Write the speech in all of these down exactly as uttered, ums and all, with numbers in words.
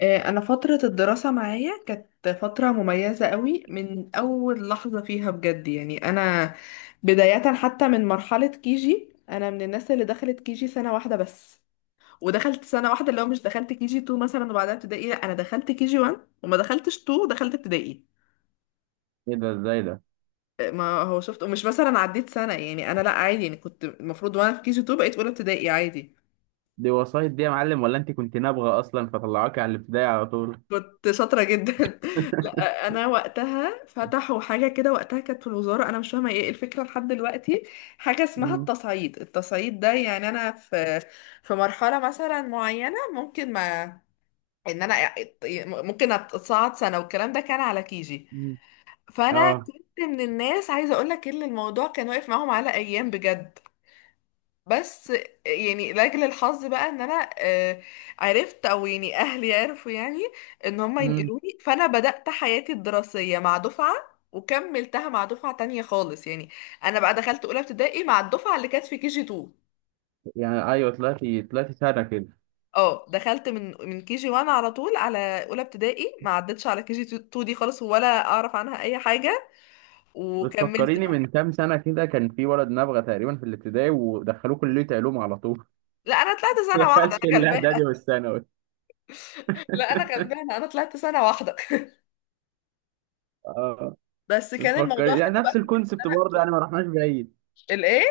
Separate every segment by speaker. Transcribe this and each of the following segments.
Speaker 1: آه، انا فترة الدراسة معايا كانت فترة مميزة قوي من اول لحظة فيها بجد، يعني انا بداية حتى من مرحلة كيجي. انا من الناس اللي دخلت كيجي سنة واحدة بس، ودخلت سنة واحدة اللي هو مش دخلت كيجي اتنين مثلا وبعدها ابتدائي. لا، انا دخلت كيجي واحد وما دخلتش اتنين، دخلت ابتدائي.
Speaker 2: ايه ده؟ ازاي ده؟
Speaker 1: آه، ما هو شفت ومش مثلا عديت سنة، يعني انا لا، عادي، يعني كنت المفروض وانا في كيجي اثنين بقيت اولى ابتدائي عادي.
Speaker 2: دي وسايط دي يا معلم، ولا انت كنت نابغه اصلا فطلعوكي على الابتدائي على طول؟
Speaker 1: كنت شاطرة جدا. لا، أنا وقتها فتحوا حاجة كده وقتها كانت في الوزارة، أنا مش فاهمة إيه الفكرة لحد دلوقتي. حاجة اسمها
Speaker 2: مم.
Speaker 1: التصعيد، التصعيد ده يعني أنا في في مرحلة مثلا معينة ممكن، ما إن أنا ممكن أتصعد سنة والكلام ده كان على كيجي.
Speaker 2: مم.
Speaker 1: فأنا
Speaker 2: اه.
Speaker 1: كنت من الناس عايزة أقول لك إن الموضوع كان واقف معاهم على أيام بجد، بس يعني لاجل الحظ بقى ان انا آه، عرفت، او يعني اهلي عرفوا يعني ان هم
Speaker 2: مم.
Speaker 1: ينقلوني. فانا بدأت حياتي الدراسية مع دفعة، وكملتها مع دفعة تانية خالص يعني، انا بقى دخلت اولى ابتدائي مع الدفعة اللي كانت في كي جي اتنين.
Speaker 2: يعني ايوه، طلعتي طلعتي سنه كده.
Speaker 1: اه دخلت من من كي جي واحد على طول، على اولى ابتدائي، ما عدتش على كي جي اتنين دي خالص ولا اعرف عنها اي حاجة، وكملت
Speaker 2: بتفكريني
Speaker 1: بقى.
Speaker 2: من كام سنه كده، كان في ولد نابغه تقريبا في الابتدائي ودخلوه كليه علوم على طول.
Speaker 1: لا انا طلعت سنة واحدة،
Speaker 2: دخلش
Speaker 1: انا غلبانة.
Speaker 2: الاعدادي والثانوي.
Speaker 1: لا انا غلبانة، انا طلعت سنة واحدة.
Speaker 2: اه.
Speaker 1: بس كان الموضوع
Speaker 2: بتفكري يعني
Speaker 1: حلو بقى
Speaker 2: نفس
Speaker 1: في كده.
Speaker 2: الكونسبت برضه، يعني ما رحناش بعيد.
Speaker 1: الايه؟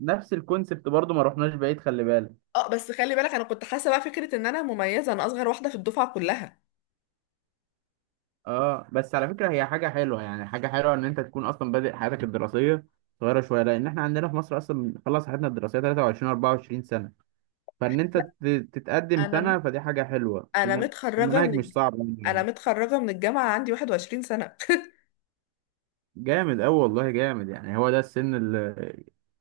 Speaker 2: نفس الكونسبت برضه، ما رحناش بعيد، خلي بالك.
Speaker 1: اه بس خلي بالك انا كنت حاسه بقى فكره ان انا مميزه، انا اصغر واحده في الدفعه كلها.
Speaker 2: اه، بس على فكرة هي حاجة حلوة، يعني حاجة حلوة ان انت تكون اصلا بادئ حياتك الدراسية صغيرة شوية، لان احنا عندنا في مصر اصلا بنخلص حياتنا الدراسية تلاته وعشرين اربعة وعشرين سنة. فان انت
Speaker 1: لا،
Speaker 2: ت- تتقدم
Speaker 1: انا مت...
Speaker 2: سنة فدي حاجة حلوة.
Speaker 1: انا
Speaker 2: المن-
Speaker 1: متخرجه من
Speaker 2: المناهج مش
Speaker 1: الج-
Speaker 2: صعبة
Speaker 1: انا
Speaker 2: يعني.
Speaker 1: متخرجه من الجامعه عندي 21 سنه.
Speaker 2: جامد اوي والله، جامد يعني، هو ده السن ال-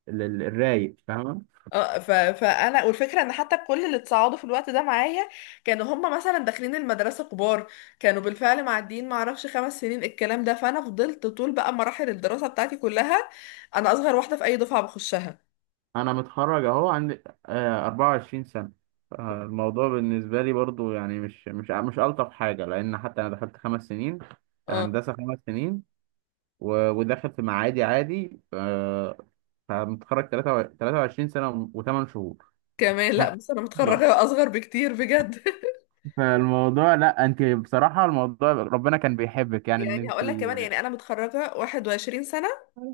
Speaker 2: ال- ال- الرايق، فاهمة؟
Speaker 1: اه ف... فانا، والفكره ان حتى كل اللي اتصعدوا في الوقت ده معايا كانوا هم مثلا داخلين المدرسه كبار، كانوا بالفعل معديين ما اعرفش خمس سنين الكلام ده، فانا فضلت طول بقى مراحل الدراسه بتاعتي كلها، انا اصغر واحده في اي دفعه بخشها.
Speaker 2: انا متخرج اهو عندي آه، اربعة وعشرين سنة. آه، الموضوع بالنسبة لي برضو يعني مش مش مش ألطف حاجة، لأن حتى أنا دخلت خمس سنين
Speaker 1: اه
Speaker 2: هندسة، خمس سنين. و- ودخل في معادي عادي. آه، فمتخرج تلاته وعشرين سنة وتمن شهور.
Speaker 1: كمان، لا
Speaker 2: ها.
Speaker 1: بس انا
Speaker 2: آه.
Speaker 1: متخرجه اصغر بكتير بجد.
Speaker 2: فالموضوع، لا انت بصراحة الموضوع ربنا كان بيحبك يعني ان
Speaker 1: يعني
Speaker 2: انت...
Speaker 1: هقول لك كمان، يعني انا متخرجه 21 سنه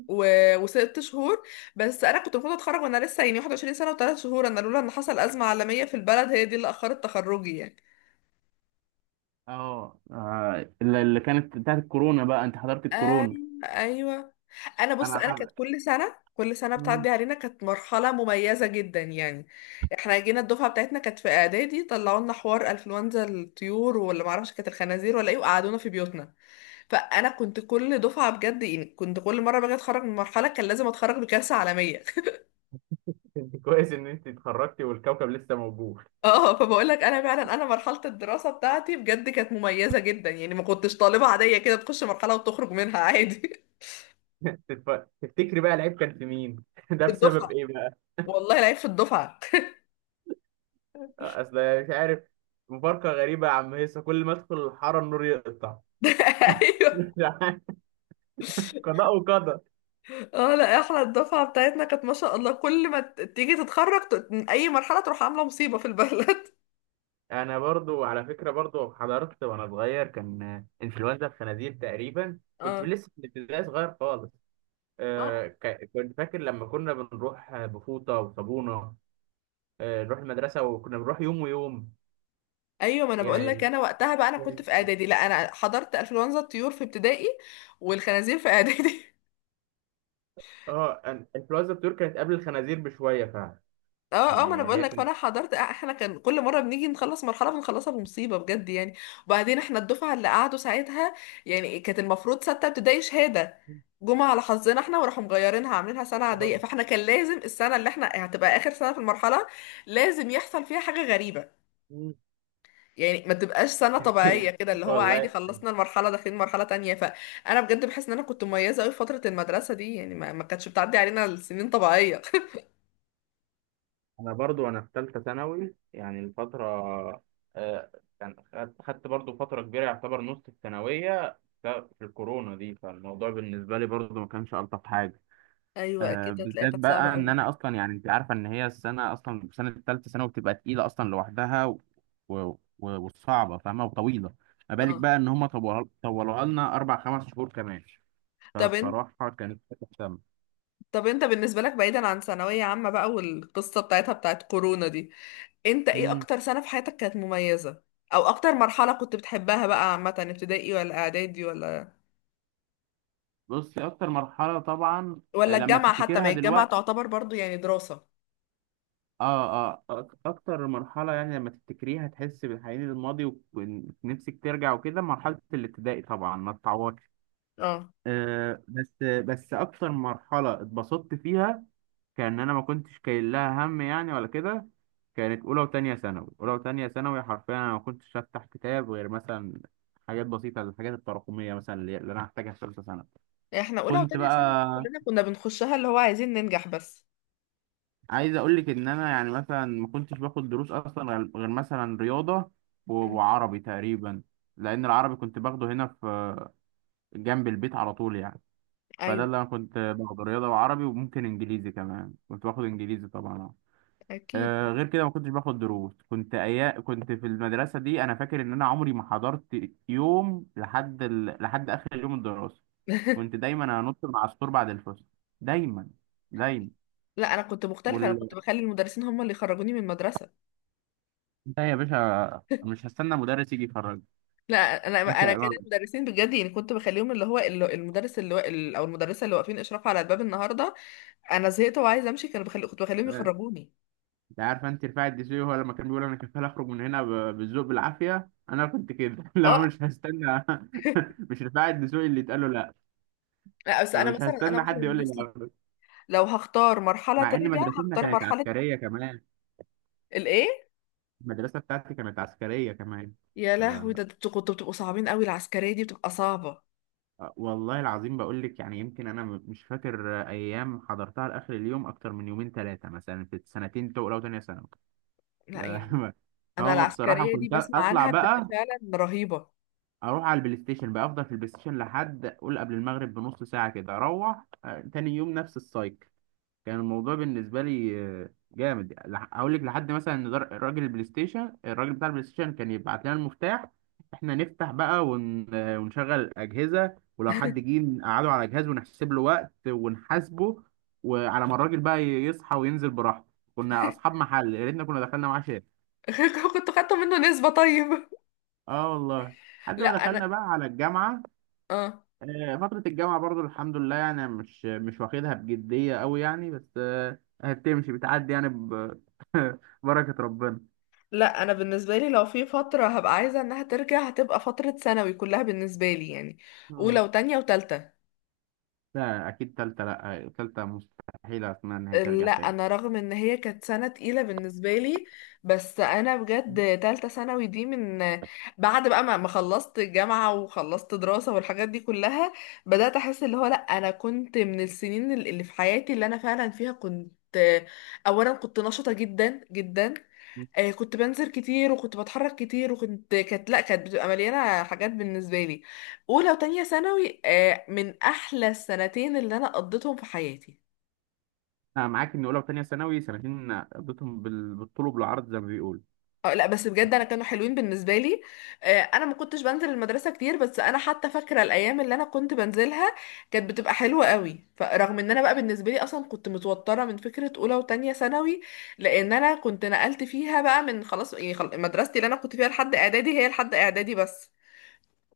Speaker 1: و... وست شهور. بس انا كنت المفروض اتخرج وانا لسه يعني 21 سنه وثلاث شهور، انا لولا ان حصل ازمه عالميه في البلد هي دي اللي اخرت تخرجي يعني.
Speaker 2: اه، آه، اللي اللي كانت بتاعت الكورونا بقى، انت حضرت
Speaker 1: ايوه.
Speaker 2: الكورونا؟
Speaker 1: ايوه. انا بص،
Speaker 2: انا
Speaker 1: انا كانت
Speaker 2: حضرت.
Speaker 1: كل سنه كل سنه
Speaker 2: مم.
Speaker 1: بتعدي علينا كانت مرحله مميزه جدا يعني. احنا جينا الدفعه بتاعتنا كانت في اعدادي طلعوا لنا حوار انفلونزا الطيور، ولا ما اعرفش كانت الخنازير ولا ايه، وقعدونا في بيوتنا. فانا كنت كل دفعه بجد يعني، كنت كل مره باجي اتخرج من مرحله كان لازم اتخرج بكارثه عالميه.
Speaker 2: انت كويس ان انت اتخرجتي والكوكب لسه موجود.
Speaker 1: اه فبقول لك انا فعلا، انا مرحله الدراسه بتاعتي بجد كانت مميزه جدا يعني، ما كنتش طالبه عاديه كده تخش مرحله وتخرج منها عادي.
Speaker 2: تتف- تفتكري بقى العيب كان في مين؟ ده
Speaker 1: في
Speaker 2: بسبب
Speaker 1: الدفعه،
Speaker 2: ايه بقى؟
Speaker 1: والله العيب في الدفعه.
Speaker 2: اصل مش عارف. مفارقة غريبة يا عم هيصة، كل ما ادخل الحارة النور يقطع.
Speaker 1: ايوه.
Speaker 2: قضاء وقدر.
Speaker 1: اه لا، احنا الدفعه بتاعتنا كانت ما شاء الله كل ما ت- تيجي تتخرج ت- من اي مرحله تروح عامله مصيبه في البلد.
Speaker 2: انا برضو على فكره، برضو حضرت وانا صغير، كان انفلونزا الخنازير تقريبا، كنت
Speaker 1: اه.
Speaker 2: لسه في الابتدائي صغير خالص.
Speaker 1: اه.
Speaker 2: آه ك- كنت فاكر لما كنا بنروح بفوطه وصابونه. آه نروح المدرسه وكنا بنروح يوم ويوم
Speaker 1: ايوه، ما انا بقول لك،
Speaker 2: يعني.
Speaker 1: انا وقتها بقى انا كنت في اعدادي. لا، انا حضرت انفلونزا الطيور في ابتدائي، والخنازير في اعدادي.
Speaker 2: اه، أن- انفلونزا الطيور كانت قبل الخنازير بشويه فعلا.
Speaker 1: اه. اه. ما انا
Speaker 2: يعني
Speaker 1: بقول
Speaker 2: هي
Speaker 1: لك،
Speaker 2: كانت...
Speaker 1: فانا حضرت، آه، احنا كان كل مره بنيجي نخلص مرحله بنخلصها بمصيبه بجد يعني. وبعدين احنا الدفعه اللي قعدوا ساعتها، يعني كانت المفروض سته ابتدائي شهاده، جمعه على حظنا احنا وراحوا مغيرينها عاملينها سنه
Speaker 2: آه.
Speaker 1: عاديه. فاحنا كان لازم السنه اللي احنا هتبقى اخر سنه في المرحله لازم يحصل فيها حاجه غريبه، يعني ما تبقاش سنه طبيعيه كده اللي هو
Speaker 2: والله.
Speaker 1: عادي خلصنا المرحله داخلين مرحله تانية. فانا بجد بحس ان انا كنت مميزه قوي في فتره المدرسه دي يعني، ما ما كانتش بتعدي علينا السنين طبيعيه.
Speaker 2: انا برضو انا في ثالثه ثانوي، يعني الفتره... آه، كان خدت خدت برضو فتره كبيره، يعتبر نص الثانويه ف- في الكورونا دي، فالموضوع بالنسبه لي برضو ما كانش الطف حاجه.
Speaker 1: ايوه
Speaker 2: آه،
Speaker 1: اكيد، هتلاقيها
Speaker 2: بالذات
Speaker 1: كانت صعبه
Speaker 2: بقى ان
Speaker 1: قوي.
Speaker 2: انا اصلا يعني، انت عارفه ان هي السنه اصلا، سنه الثالثه ثانوي بتبقى تقيله اصلا لوحدها و... و... وصعبه فاهمه وطويله. ما بالك
Speaker 1: اه
Speaker 2: بقى ان هم طولوها طولوها لنا اربع خمس شهور كمان.
Speaker 1: طب انت
Speaker 2: فبصراحه كانت حاجه سامه.
Speaker 1: طب انت بالنسبة لك، بعيدا عن ثانوية عامة بقى والقصة بتاعتها بتاعت كورونا دي، انت ايه
Speaker 2: امم
Speaker 1: اكتر سنة في حياتك كانت مميزة، او اكتر مرحلة كنت بتحبها بقى عامة؟ ابتدائي ولا اعدادي ولا
Speaker 2: بصي اكتر مرحله طبعا.
Speaker 1: ولا
Speaker 2: آه، لما
Speaker 1: الجامعة حتى، ما
Speaker 2: تفتكرها
Speaker 1: هي الجامعة
Speaker 2: دلوقتي
Speaker 1: تعتبر برضو يعني دراسة.
Speaker 2: اه، اه، أك- اكتر مرحله يعني لما تفتكريها تحس بالحنين للماضي، ونفسك ترجع وكده مرحله الابتدائي طبعا ما تتعوضش.
Speaker 1: اه
Speaker 2: آه بس بس اكتر مرحله اتبسطت فيها، كان انا ما كنتش كاين لها هم يعني، ولا كده. كانت اولى وتانية ثانوي، اولى وتانية ثانوي حرفيا انا ما كنتش افتح كتاب غير مثلا حاجات بسيطه، الحاجات التراكميه مثلا اللي اللي انا هحتاجها في ثالثه ثانوي.
Speaker 1: احنا اولى
Speaker 2: كنت
Speaker 1: وتانية ثانوي دي
Speaker 2: بقى
Speaker 1: كلنا كنا بنخشها، اللي هو عايزين ننجح بس.
Speaker 2: عايز اقول لك ان انا يعني مثلا ما كنتش باخد دروس اصلا غير غير مثلا رياضه و-
Speaker 1: مم.
Speaker 2: وعربي تقريبا، لان العربي كنت باخده هنا في جنب البيت على طول يعني. فده
Speaker 1: ايوه
Speaker 2: اللي انا كنت باخده، رياضه وعربي وممكن انجليزي كمان، كنت باخد انجليزي طبعا. آه
Speaker 1: اكيد.
Speaker 2: آه، غير كده ما كنتش باخد دروس، كنت أيا كنت في المدرسه دي. انا فاكر ان انا عمري ما حضرت يوم لحد ال... لحد اخر يوم الدراسه. كنت دايما انط من على السور بعد الفصل. دايما. دايما.
Speaker 1: لا انا كنت مختلفة، انا كنت بخلي المدرسين هم اللي يخرجوني من المدرسة.
Speaker 2: لا يا باشا، مش هستنى مدرس يجي يخرج.
Speaker 1: لا، انا
Speaker 2: مش
Speaker 1: انا كان
Speaker 2: ما-
Speaker 1: المدرسين بجد يعني كنت بخليهم، اللي هو ال- المدرس اللي وا- ال- او المدرسه اللي واقفين اشراف على الباب النهارده، انا زهقت وعايزه امشي، كانوا بخلي كنت بخليهم يخرجوني.
Speaker 2: انت عارف انت رفاعي الدسوقي هو لما كان بيقول انا كفاله اخرج من هنا ب- بالذوق بالعافيه، انا كنت كده. لو
Speaker 1: اه
Speaker 2: مش هستنى. مش رفاعي الدسوقي اللي اتقال له لا.
Speaker 1: لا، بس انا
Speaker 2: فمش
Speaker 1: مثلا انا
Speaker 2: هستنى
Speaker 1: واحده من
Speaker 2: حد يقول لي
Speaker 1: الناس، ل-
Speaker 2: لا.
Speaker 1: لو هختار مرحله
Speaker 2: مع ان
Speaker 1: ترجع
Speaker 2: مدرستنا
Speaker 1: هختار
Speaker 2: كانت
Speaker 1: مرحله.
Speaker 2: عسكريه كمان.
Speaker 1: الايه؟
Speaker 2: المدرسه بتاعتي كانت عسكريه كمان.
Speaker 1: يا
Speaker 2: ف...
Speaker 1: لهوي، ده انتوا كنتوا بتبقوا صعبين قوي، العسكريه دي بتبقى صعبه.
Speaker 2: والله العظيم بقول لك يعني، يمكن انا م- مش فاكر ايام حضرتها لاخر اليوم اكتر من يومين ثلاثه مثلا في السنتين الاولى وثانيه ثانوي.
Speaker 1: لا يعني
Speaker 2: لا.
Speaker 1: انا
Speaker 2: هو بصراحه
Speaker 1: العسكريه دي
Speaker 2: كنت
Speaker 1: بسمع
Speaker 2: اطلع
Speaker 1: عنها بتبقى
Speaker 2: بقى،
Speaker 1: فعلا رهيبه.
Speaker 2: اروح على البلاي ستيشن، بقى افضل في البلاي ستيشن لحد قول قبل المغرب بنص ساعه كده، اروح. آه، تاني يوم نفس السايكل. كان الموضوع بالنسبه لي آه، جامد. لح- هقول لك لحد مثلا ان در- راجل البلاي ستيشن، الراجل بتاع البلاي ستيشن كان يبعت لنا المفتاح، احنا نفتح بقى ون... آه، ونشغل الاجهزه، ولو حد جه نقعده على جهاز ونحسب له وقت ونحاسبه، وعلى ما الراجل بقى يصحى وينزل براحته. كنا اصحاب محل، يا ريتنا كنا دخلنا معاه شارع.
Speaker 1: كنت خدت منه نسبه طيب.
Speaker 2: اه والله. لحد
Speaker 1: لا
Speaker 2: ما دخلنا
Speaker 1: انا.
Speaker 2: بقى على الجامعه.
Speaker 1: اه.
Speaker 2: آه، فترة الجامعة برضو الحمد لله يعني مش مش واخدها بجدية أوي يعني، بس آه، هتمشي بتعدي يعني ب- ببركة ربنا.
Speaker 1: لا انا بالنسبه لي لو في فتره هبقى عايزه انها ترجع هتبقى فتره ثانوي كلها بالنسبه لي يعني، اولى
Speaker 2: آه.
Speaker 1: وتانية وتالتة.
Speaker 2: لا أكيد تالتة لأ، تالتة مستحيل، أتمنى إن هي ترجع
Speaker 1: لا
Speaker 2: تاني.
Speaker 1: انا رغم ان هي كانت سنه تقيله بالنسبه لي، بس انا بجد تالتة ثانوي دي من بعد بقى ما ما خلصت الجامعه وخلصت دراسه والحاجات دي كلها، بدات احس اللي هو لا، انا كنت من السنين اللي اللي في حياتي اللي انا فعلا فيها كنت، اولا كنت نشطه جدا جدا. آه، كنت بنزل كتير وكنت بتحرك كتير، وكنت كانت لا كانت بتبقى مليانه حاجات بالنسبه لي. اولى وتانية ثانوي، آه، من احلى السنتين اللي انا قضيتهم في حياتي.
Speaker 2: أنا معاك إن أولى وتانية ثانوي سنتين قضيتهم بال- بالطول وبالعرض زي ما بيقولوا.
Speaker 1: آه، لا بس بجد انا كانوا حلوين بالنسبه لي. آه، انا ما كنتش بنزل المدرسه كتير، بس انا حتى فاكره الايام اللي انا كنت بنزلها كانت بتبقى حلوه قوي. فرغم ان انا بقى بالنسبه لي اصلا كنت متوتره من فكره اولى وتانية ثانوي، لان انا كنت نقلت فيها بقى من خلاص يعني، خل- مدرستي اللي انا كنت فيها لحد اعدادي هي لحد اعدادي بس.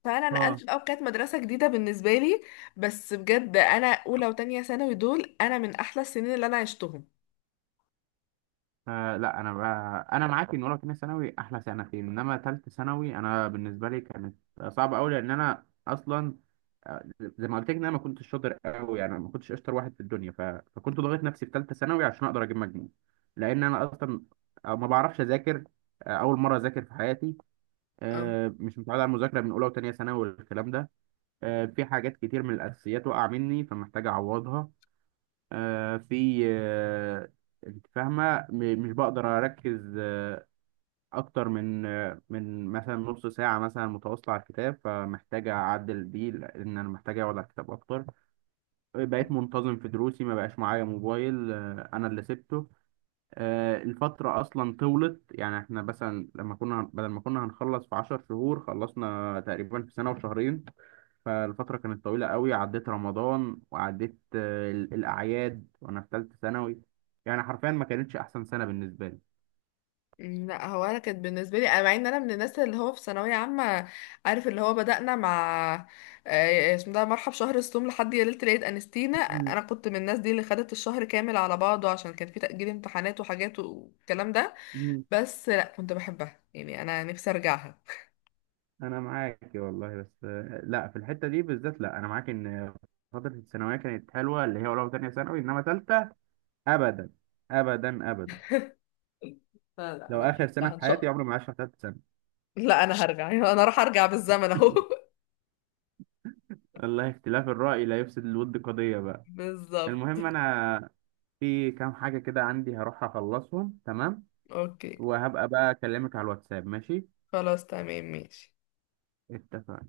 Speaker 1: فانا نقلت في
Speaker 2: اه.
Speaker 1: الاول كانت مدرسه جديده بالنسبه لي، بس بجد انا اولى وتانية ثانوي دول انا من احلى السنين اللي انا عشتهم.
Speaker 2: آه لا انا بقى انا معاك ان اولى وتانية ثانوي احلى سنتين، انما تالتة ثانوي انا بالنسبه لي كانت صعبه قوي، لان انا اصلا، آه، زي ما قلت لك ان انا ما كنتش شاطر قوي يعني، ما كنتش اشطر واحد في الدنيا. ف... فكنت ضاغط نفسي في ثالثه ثانوي عشان اقدر اجيب مجموع، لان انا اصلا آه، ما بعرفش اذاكر. آه، اول مره اذاكر في حياتي،
Speaker 1: اه.
Speaker 2: آه، مش متعود على المذاكره من اولى وتانية ثانوي والكلام ده. آه، في حاجات كتير من الاساسيات وقع مني فمحتاج اعوضها. آه، في، آه، انت فاهمه، م- مش بقدر اركز آه، اكتر من آه، من مثلا نص ساعه مثلا متواصله على الكتاب، فمحتاج اعدل دي لان انا محتاج اقعد على الكتاب اكتر. بقيت منتظم في دروسي، ما بقاش معايا موبايل، آه، انا اللي سبته. آه، الفتره اصلا طولت يعني، احنا مثلا لما كنا بدل ما كنا هنخلص في 10 شهور خلصنا تقريبا في سنه وشهرين. فالفترة كانت طويلة قوي، عديت رمضان وعديت آه، ال- الأعياد وأنا في تالتة ثانوي. يعني حرفيا ما كانتش أحسن سنة بالنسبة لي.
Speaker 1: مم، لا هو انا كانت بالنسبه لي أنا- مع ان انا من الناس اللي هو في ثانويه عامه. عارف اللي هو بدانا مع آه، اسمه ده مرحب شهر الصوم لحد يا ليله العيد انستينا،
Speaker 2: مم.
Speaker 1: انا كنت من الناس دي اللي خدت الشهر كامل على بعضه عشان كان في تاجيل امتحانات وحاجات والكلام ده،
Speaker 2: مم.
Speaker 1: بس لا كنت بحبها يعني انا نفسي ارجعها.
Speaker 2: أنا معاك والله، بس آه، لا في الحتة دي بالذات، لا أنا معاك إن فترة الثانوية كانت حلوة اللي هي أولى وتانية ثانوي، إنما تالتة أبدا، أبدا، أبدا.
Speaker 1: لا لا،
Speaker 2: لو
Speaker 1: انا
Speaker 2: آخر سنة
Speaker 1: بحبها
Speaker 2: في
Speaker 1: ان
Speaker 2: حياتي
Speaker 1: شاء.
Speaker 2: عمري ما عشت تالتة سنة.
Speaker 1: لا، انا هرجع انا راح ارجع بالزمن اهو.
Speaker 2: الله، اختلاف الرأي لا يفسد الود قضية بقى.
Speaker 1: بالظبط.
Speaker 2: المهم أنا في كام حاجة كده عندي هروح أخلصهم، تمام؟
Speaker 1: اوكي.
Speaker 2: وهبقى بقى أكلمك على الواتساب، ماشي؟
Speaker 1: خلاص تمام ماشي.
Speaker 2: اتفقنا.